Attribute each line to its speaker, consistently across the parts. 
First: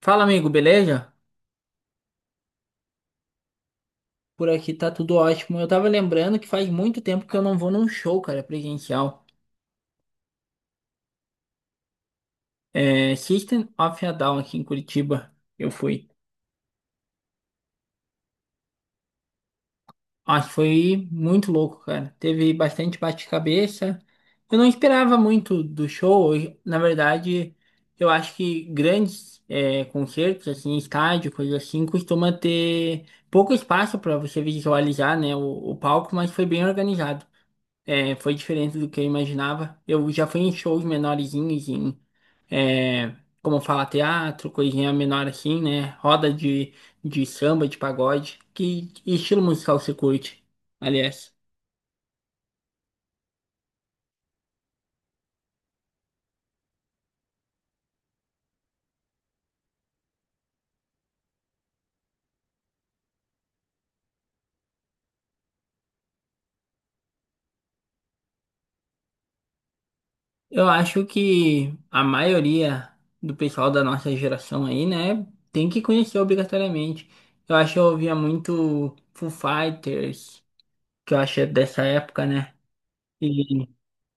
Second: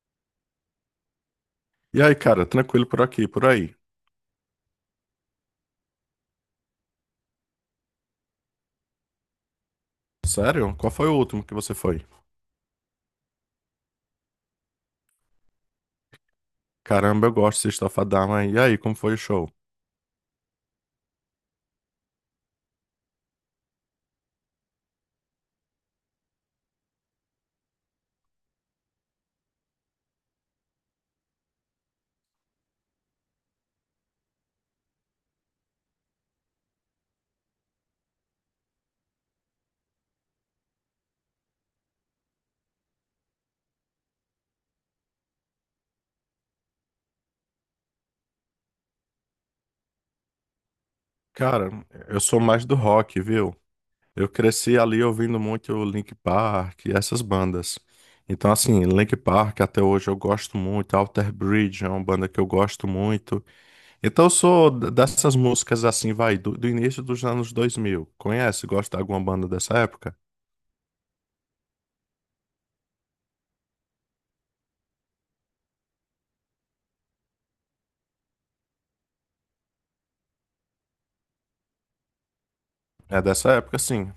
Speaker 1: Fala, amigo, beleza?
Speaker 2: E aí, cara, tranquilo por aqui, por aí.
Speaker 1: Por aqui tá tudo ótimo. Eu tava lembrando que faz muito tempo que eu não vou num show, cara, presencial.
Speaker 2: Sério? Qual foi o último que você foi?
Speaker 1: É, System of a Down aqui em Curitiba. Eu fui.
Speaker 2: Caramba, eu gosto de System of a Down, hein? E aí, como foi o show?
Speaker 1: Acho que foi muito louco, cara. Teve bastante bate-cabeça. Eu não esperava muito do show. Na verdade, eu acho que grandes concertos, assim, estádio, coisa assim, costuma ter pouco espaço pra você visualizar, né, o palco, mas foi bem organizado. É, foi diferente do que eu imaginava. Eu já fui em shows menorzinhos, é, como falar teatro, coisinha menor assim, né? Roda de samba, de pagode. Que estilo musical você curte, aliás?
Speaker 2: Cara, eu sou mais do rock, viu? Eu cresci ali ouvindo muito o Linkin Park e essas bandas. Então, assim, Linkin Park até hoje eu gosto muito. Alter Bridge é uma banda que eu gosto muito. Então, eu sou dessas músicas assim, vai, do início dos anos 2000. Conhece? Gosta de alguma banda dessa época?
Speaker 1: Eu acho que a maioria do pessoal da nossa geração aí, né, tem que conhecer obrigatoriamente. Eu acho que eu ouvia muito Foo Fighters, que eu acho que é dessa época, né?
Speaker 2: É dessa época, sim.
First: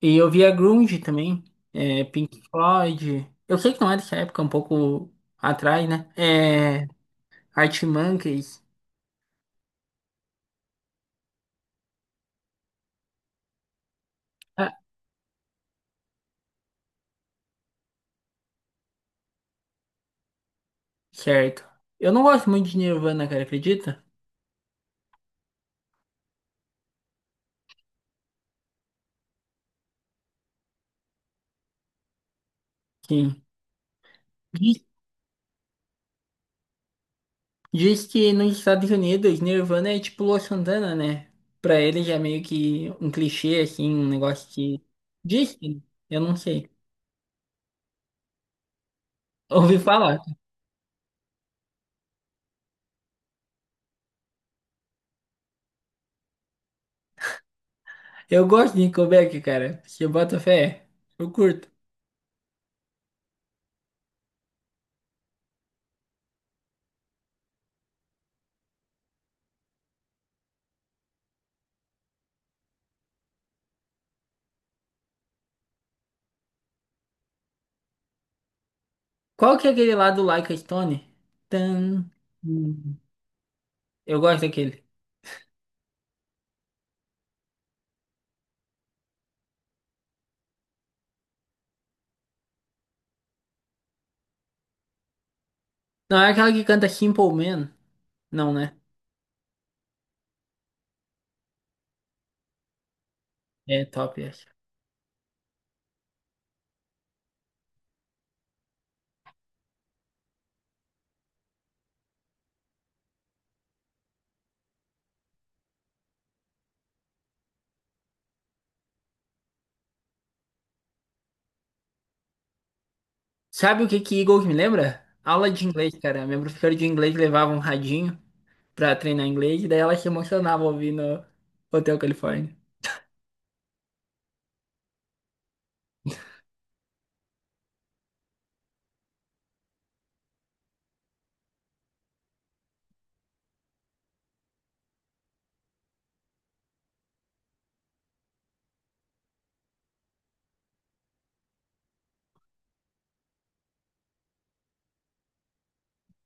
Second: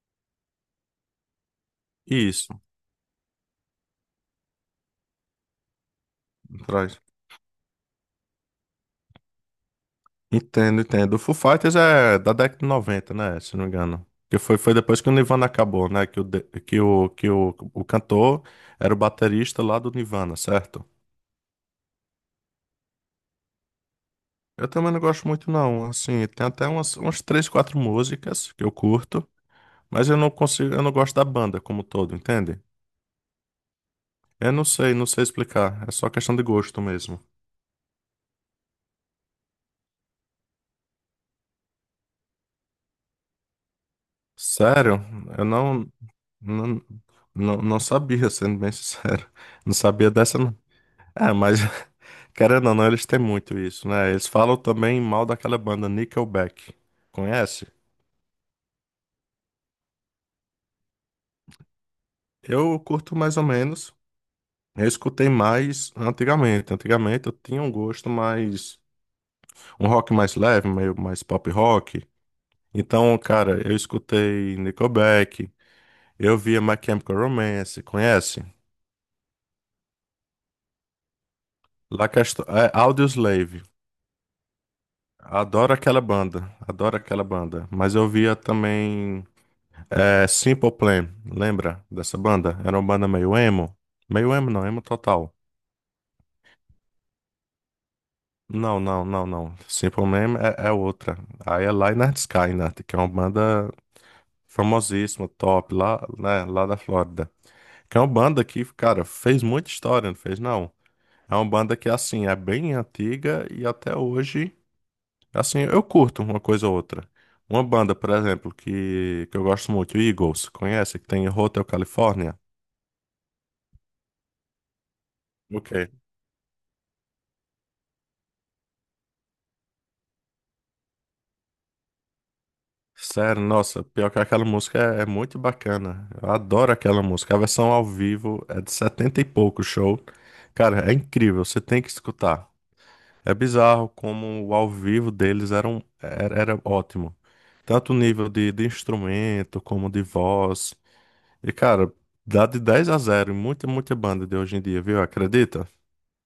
Speaker 1: E eu via grunge também, Pink
Speaker 2: Isso,
Speaker 1: Floyd. Eu sei que não é dessa época, um pouco atrás, né? É,
Speaker 2: traz.
Speaker 1: Arctic Monkeys.
Speaker 2: Entendo, entendo. O Foo Fighters é da década de 90, né? Se não me engano. Que foi,
Speaker 1: Ah,
Speaker 2: foi depois que o Nirvana acabou, né? Que o cantor era o baterista lá do Nirvana, certo?
Speaker 1: certo. Eu não gosto muito de Nirvana, cara, acredita?
Speaker 2: Eu também não gosto muito, não. Assim, tem até umas três, quatro músicas que eu curto, mas eu não consigo, eu não gosto da banda como todo, entende?
Speaker 1: Sim.
Speaker 2: Eu não
Speaker 1: Diz,
Speaker 2: sei, não sei explicar. É só questão de gosto mesmo.
Speaker 1: diz que nos Estados Unidos, Nirvana é tipo Lua Santana, né? Pra eles é meio que um clichê, assim, um negócio que.
Speaker 2: Sério? Eu
Speaker 1: Diz que,
Speaker 2: não,
Speaker 1: eu não sei.
Speaker 2: não, não, não sabia, sendo bem sincero. Não
Speaker 1: Ouvi
Speaker 2: sabia
Speaker 1: falar.
Speaker 2: dessa, não. É, mas. Querendo ou não, eles têm muito isso, né? Eles falam também mal daquela banda Nickelback. Conhece?
Speaker 1: Eu gosto de Nickelback, cara. Se eu boto fé, eu curto.
Speaker 2: Eu curto mais ou menos. Eu escutei mais antigamente. Antigamente eu tinha um gosto mais. Um rock mais leve, meio mais pop rock. Então, cara, eu escutei Nickelback. Eu via My Chemical Romance. Conhece?
Speaker 1: Qual que é aquele lá do Like a Stone? Tan.
Speaker 2: É,
Speaker 1: Hum.
Speaker 2: Audioslave.
Speaker 1: Eu gosto daquele.
Speaker 2: Adoro aquela banda. Adoro aquela banda. Mas eu via também. É, Simple Plan, lembra dessa banda? Era uma banda meio emo. Meio emo não, emo total.
Speaker 1: Não, é aquela que canta Simple Man. Não, né?
Speaker 2: Não, não, não, não. Simple Plan é outra. Aí é Lynyrd Skynyrd, que é uma banda
Speaker 1: É top essa.
Speaker 2: famosíssima, top, lá, né, lá da Flórida. Que é uma banda que, cara, fez muita história, não fez não? É uma banda que, assim, é bem antiga e até hoje, assim, eu curto uma coisa ou outra. Uma banda, por exemplo, que eu gosto muito, Eagles, conhece? Que tem em Hotel California.
Speaker 1: Sabe o que que Eagles me lembra? Aula de
Speaker 2: Ok.
Speaker 1: inglês, cara. Minha professora de inglês levava um radinho pra treinar inglês, e daí ela se emocionava ouvindo Hotel California.
Speaker 2: Sério, nossa, pior que aquela música é muito bacana. Eu adoro aquela música. A versão ao vivo é de 70 e pouco show. Cara, é incrível, você tem que escutar. É bizarro como o ao vivo deles era ótimo. Tanto o nível de instrumento como de voz. E, cara, dá de 10-0, em muita, muita banda de hoje em dia, viu? Acredita?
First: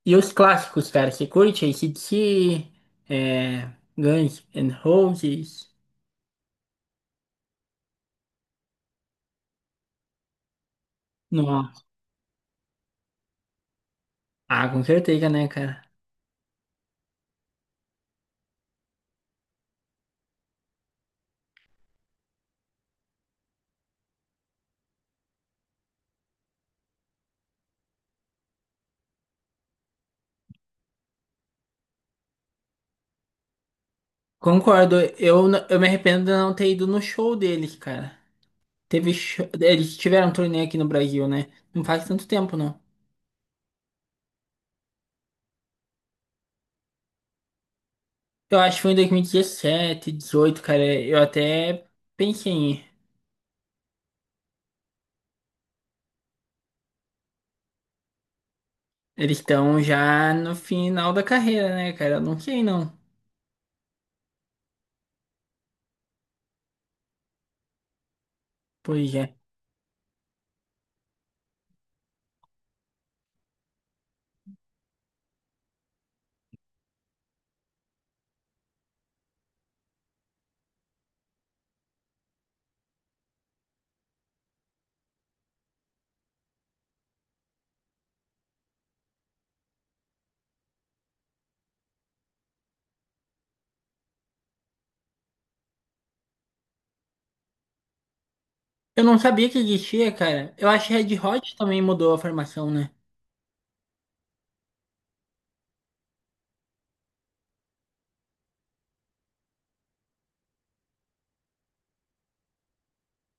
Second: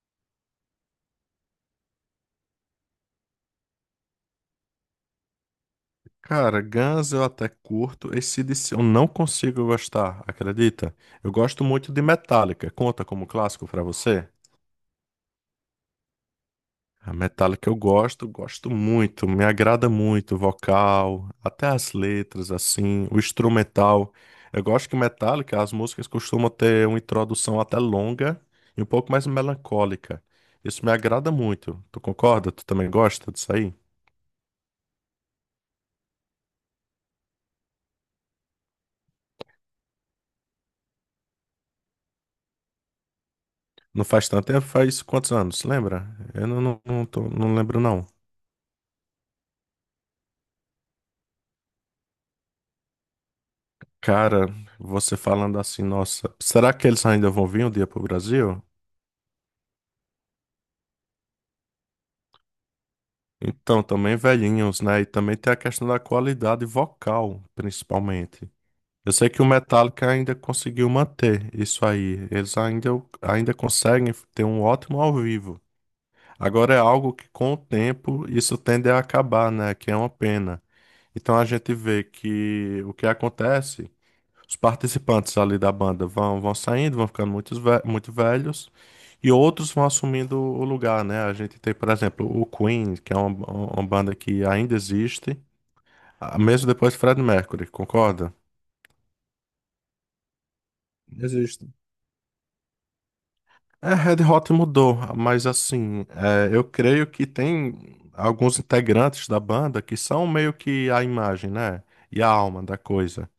Speaker 1: E os clássicos, cara, você curte AC/DC, é, Guns N' Roses?
Speaker 2: Cara, Guns eu até curto. AC/DC eu não consigo gostar, acredita? Eu gosto
Speaker 1: Nossa.
Speaker 2: muito de Metallica. Conta como clássico pra você?
Speaker 1: Ah, com certeza, né, cara?
Speaker 2: A Metallica eu gosto muito, me agrada muito o vocal, até as letras, assim, o instrumental. Eu gosto que Metallica, as músicas costumam ter uma introdução até longa e um pouco mais melancólica. Isso me agrada muito. Tu concorda? Tu também gosta disso aí?
Speaker 1: Concordo. Eu me arrependo de não ter ido no show deles, cara. Teve. Eles tiveram um torneio aqui no Brasil, né? Não faz tanto tempo, não.
Speaker 2: Não faz tanto tempo, faz quantos anos? Lembra? Eu não lembro, não.
Speaker 1: Eu acho que foi em 2017, 18, cara. Eu até pensei em ir.
Speaker 2: Cara, você falando assim, nossa, será que eles ainda vão vir um dia pro Brasil?
Speaker 1: Eles estão já no final da carreira, né, cara? Eu não sei, não.
Speaker 2: Então, também velhinhos, né? E também tem a questão da qualidade vocal, principalmente. Eu
Speaker 1: Pois é.
Speaker 2: sei que o Metallica ainda conseguiu manter isso aí. Eles ainda conseguem ter um ótimo ao vivo. Agora é algo que, com o tempo, isso tende a acabar, né? Que é uma pena. Então a gente vê que o que acontece. Os participantes ali da banda vão saindo, vão ficando muito velhos e outros vão assumindo o lugar, né? A gente tem, por exemplo, o Queen, que é uma banda que ainda existe, ah, mesmo depois de Fred Mercury, concorda?
Speaker 1: Eu não sabia que existia, cara. Eu acho que Red Hot
Speaker 2: Existe.
Speaker 1: também mudou a formação, né?
Speaker 2: É, Red Hot mudou, mas assim, é, eu creio que tem alguns integrantes da banda que são meio que a imagem, né? E a alma da coisa.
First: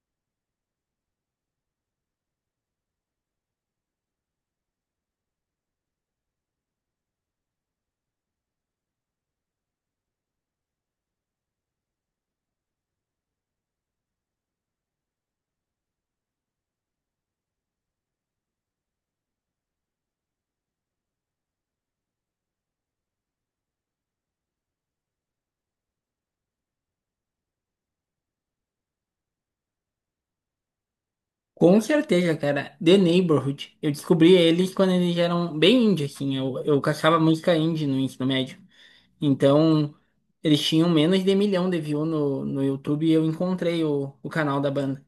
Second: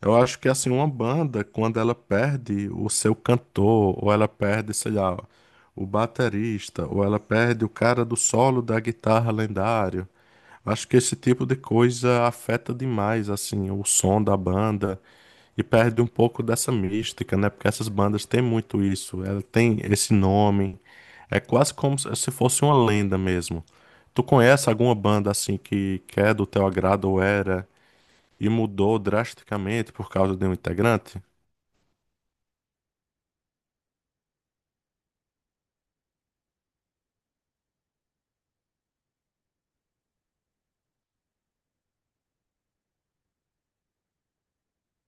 Speaker 2: Eu acho que assim, uma banda, quando ela perde o seu cantor, ou ela perde, sei lá, o baterista, ou ela perde o cara do solo da guitarra lendário, acho que esse tipo de coisa afeta demais, assim, o som da banda e perde um pouco dessa mística, né? Porque essas bandas têm muito isso, ela tem esse nome, é quase como se fosse uma lenda mesmo. Tu conhece alguma banda assim que é do teu agrado ou era? E mudou drasticamente por causa de um integrante?
Speaker 1: Com certeza, cara. The Neighborhood. Eu descobri eles quando eles eram bem indie, assim. Eu caçava música indie no ensino médio. Então, eles tinham menos de milhão de views no YouTube e eu encontrei o canal da banda.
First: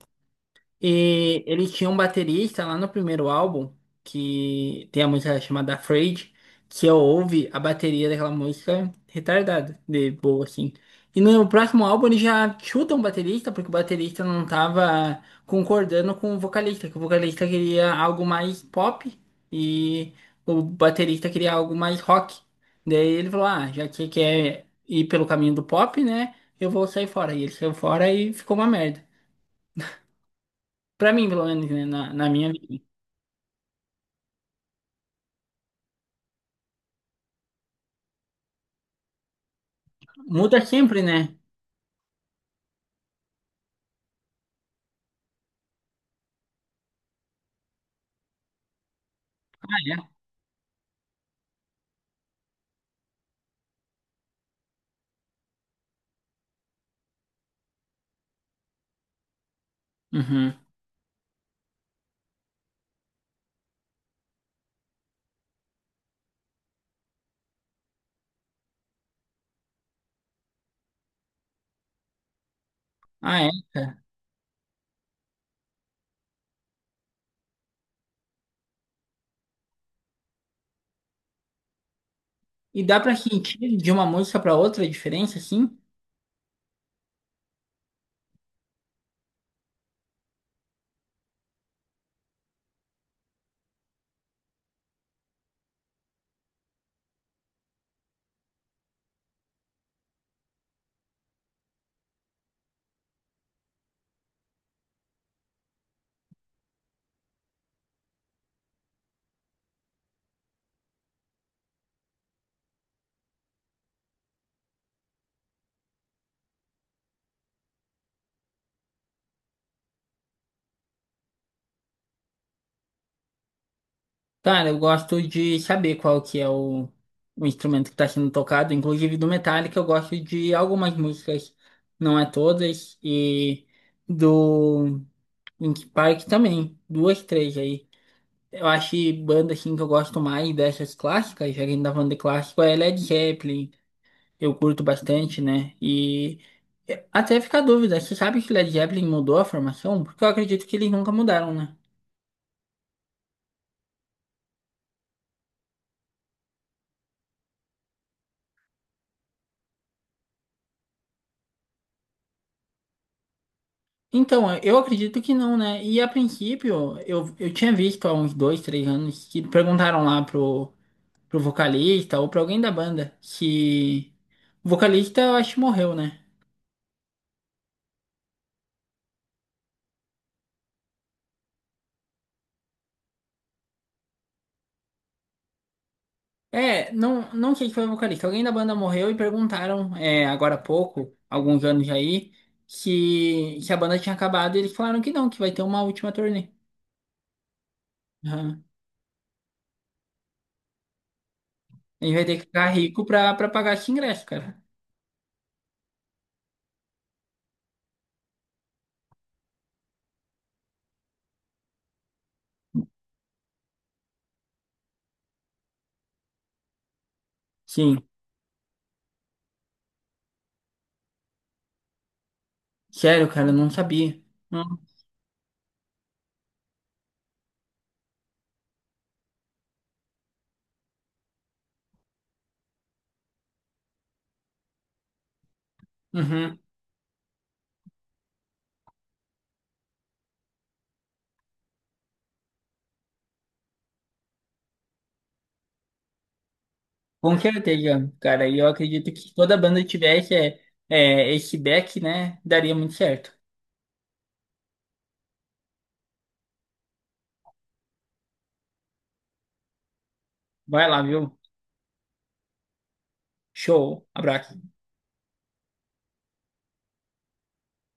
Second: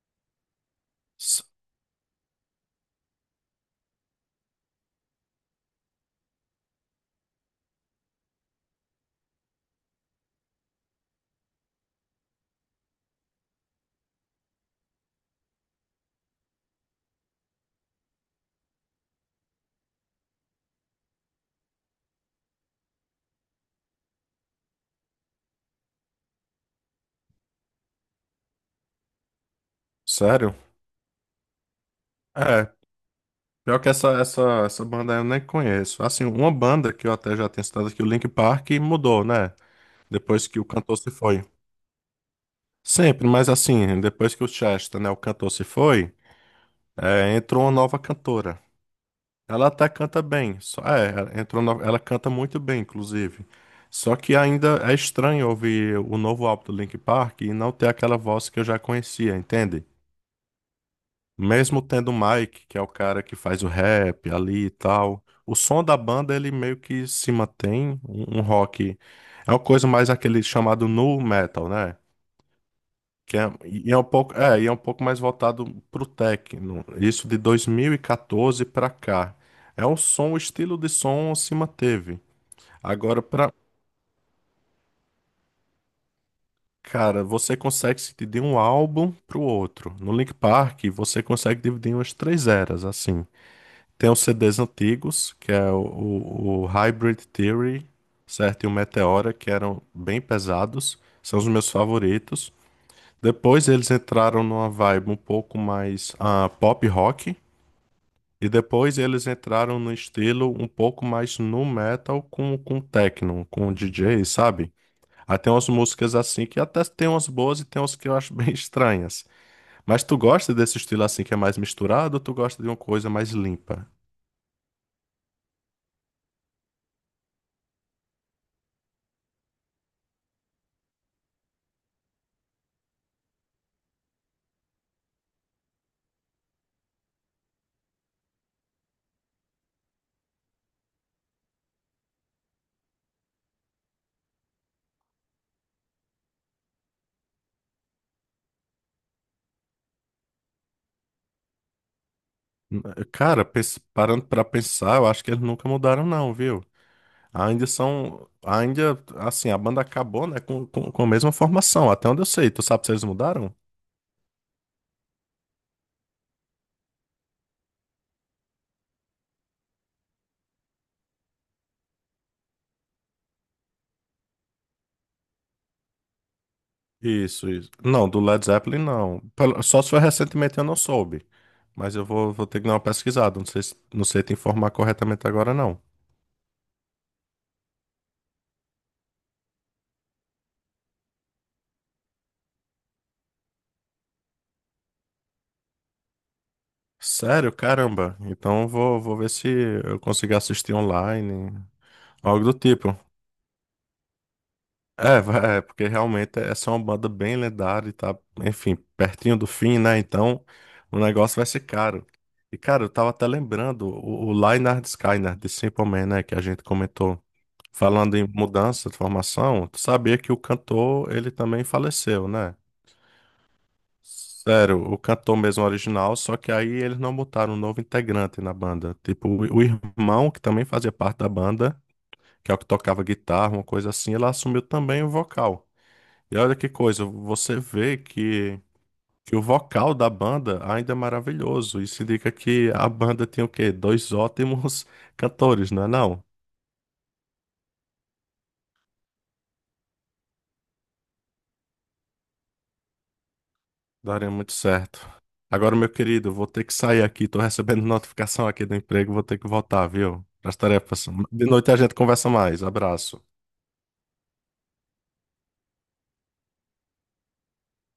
Speaker 2: S-
Speaker 1: E ele tinha um baterista lá no primeiro álbum, que tem a música chamada Afraid, que eu ouvi a bateria daquela música retardada, de boa, assim. E no próximo álbum ele já chuta um baterista, porque o baterista não tava concordando com o vocalista, que o vocalista queria algo mais pop e o baterista queria algo mais rock. Daí ele falou, ah, já que quer ir pelo caminho do pop, né, eu vou sair fora. E ele saiu fora e ficou uma merda.
Speaker 2: Sério?
Speaker 1: Pra mim, pelo menos, né? Na minha
Speaker 2: É,
Speaker 1: vida.
Speaker 2: pior que essa banda eu nem conheço. Assim, uma banda que eu até já tinha citado aqui, o Linkin Park, mudou, né? Depois que
Speaker 1: Muda
Speaker 2: o cantor
Speaker 1: sempre,
Speaker 2: se
Speaker 1: né?
Speaker 2: foi. Sempre, mas assim, depois que o Chester, né, o cantor se foi, é, entrou uma nova cantora. Ela
Speaker 1: Ah,
Speaker 2: até canta bem, só, é, ela entrou no- ela canta muito bem, inclusive. Só que ainda é estranho ouvir o novo álbum do Linkin Park e não ter aquela voz que eu já conhecia, entende?
Speaker 1: é? Uhum.
Speaker 2: Mesmo tendo o Mike, que é o cara que faz o rap ali e tal, o som da banda ele meio que se mantém um rock. É uma coisa mais aquele chamado nu metal, né? Que
Speaker 1: Ah,
Speaker 2: é,
Speaker 1: é,
Speaker 2: e é
Speaker 1: cara.
Speaker 2: um pouco, é, e é um pouco mais voltado pro techno. Isso de 2014 pra cá. É um som, o estilo de som se manteve.
Speaker 1: E dá pra
Speaker 2: Agora pra,
Speaker 1: sentir de uma música pra outra a diferença, assim?
Speaker 2: cara, você consegue se dividir um álbum pro outro. No Link Park, você consegue dividir em umas três eras assim. Tem os CDs antigos, que é o Hybrid Theory, certo? E o Meteora, que eram bem pesados. São os meus favoritos. Depois eles entraram numa vibe um pouco mais pop rock. E depois eles entraram no estilo um pouco mais nu metal com techno, com DJ, sabe? Aí tem umas músicas assim que até tem umas boas e tem umas que eu acho bem estranhas. Mas tu gosta desse estilo assim que é mais misturado ou tu gosta de uma coisa mais limpa?
Speaker 1: Cara, eu gosto de saber qual que é o instrumento que tá sendo tocado. Inclusive do Metallica, eu gosto de algumas músicas, não é todas. E do Linkin Park também. Duas, três aí. Eu acho que banda, assim, que eu gosto mais dessas clássicas, já que a gente tá falando de clássico, é Led Zeppelin. Eu curto bastante, né? E até fica a dúvida, você sabe que o Led Zeppelin mudou a formação? Porque eu acredito que eles nunca mudaram, né?
Speaker 2: Cara, parando pra pensar, eu acho que eles nunca mudaram, não, viu? Ainda são. Ainda, assim, a banda acabou, né, com a mesma formação, até onde eu sei. Tu sabe se eles mudaram?
Speaker 1: Então, eu acredito que não, né? E a princípio, eu tinha visto há uns dois, três anos que perguntaram lá pro vocalista ou pra alguém da banda se. O vocalista, eu acho, que morreu, né?
Speaker 2: Isso, isso. Não, do Led Zeppelin, não. Só se foi recentemente eu não soube. Mas eu vou ter que dar uma pesquisada. Não sei, não sei te informar corretamente agora, não.
Speaker 1: É, não, não sei se foi o vocalista. Alguém da banda morreu e perguntaram, é, agora há pouco, alguns anos aí, se a banda tinha acabado. E eles falaram que não, que vai ter uma última turnê.
Speaker 2: Sério? Caramba. Então
Speaker 1: Aham.
Speaker 2: eu vou ver se eu consigo assistir online,
Speaker 1: A gente vai ter que
Speaker 2: algo do
Speaker 1: ficar
Speaker 2: tipo.
Speaker 1: rico pra pagar esse ingresso, cara.
Speaker 2: É, porque realmente essa é uma banda bem lendária e tá, enfim, pertinho do fim, né? Então o negócio vai ser caro. E, cara, eu tava até lembrando o Lynyrd Skynyrd né, de Simple Man, né? Que a gente comentou.
Speaker 1: Sim,
Speaker 2: Falando em mudança de formação, tu sabia que o cantor, ele também faleceu, né?
Speaker 1: sério, cara, eu não sabia. Não.
Speaker 2: Sério, o cantor mesmo original, só que aí eles não botaram um novo integrante na banda. Tipo, o irmão, que também fazia parte da banda, que é o que tocava guitarra, uma coisa assim, ele assumiu também o vocal. E olha
Speaker 1: Uhum.
Speaker 2: que coisa, você vê que o vocal da banda ainda é maravilhoso. Isso indica que a banda tem o quê? Dois ótimos cantores, não é não?
Speaker 1: Com certeza, cara. E eu acredito que se toda banda tivesse esse back, né? Daria muito certo.
Speaker 2: Daria muito certo. Agora, meu querido, vou ter que sair aqui. Tô recebendo notificação aqui do emprego, vou ter que voltar, viu? As
Speaker 1: Vai lá,
Speaker 2: tarefas.
Speaker 1: viu?
Speaker 2: De noite a gente conversa mais. Abraço.
Speaker 1: Show. Abraço.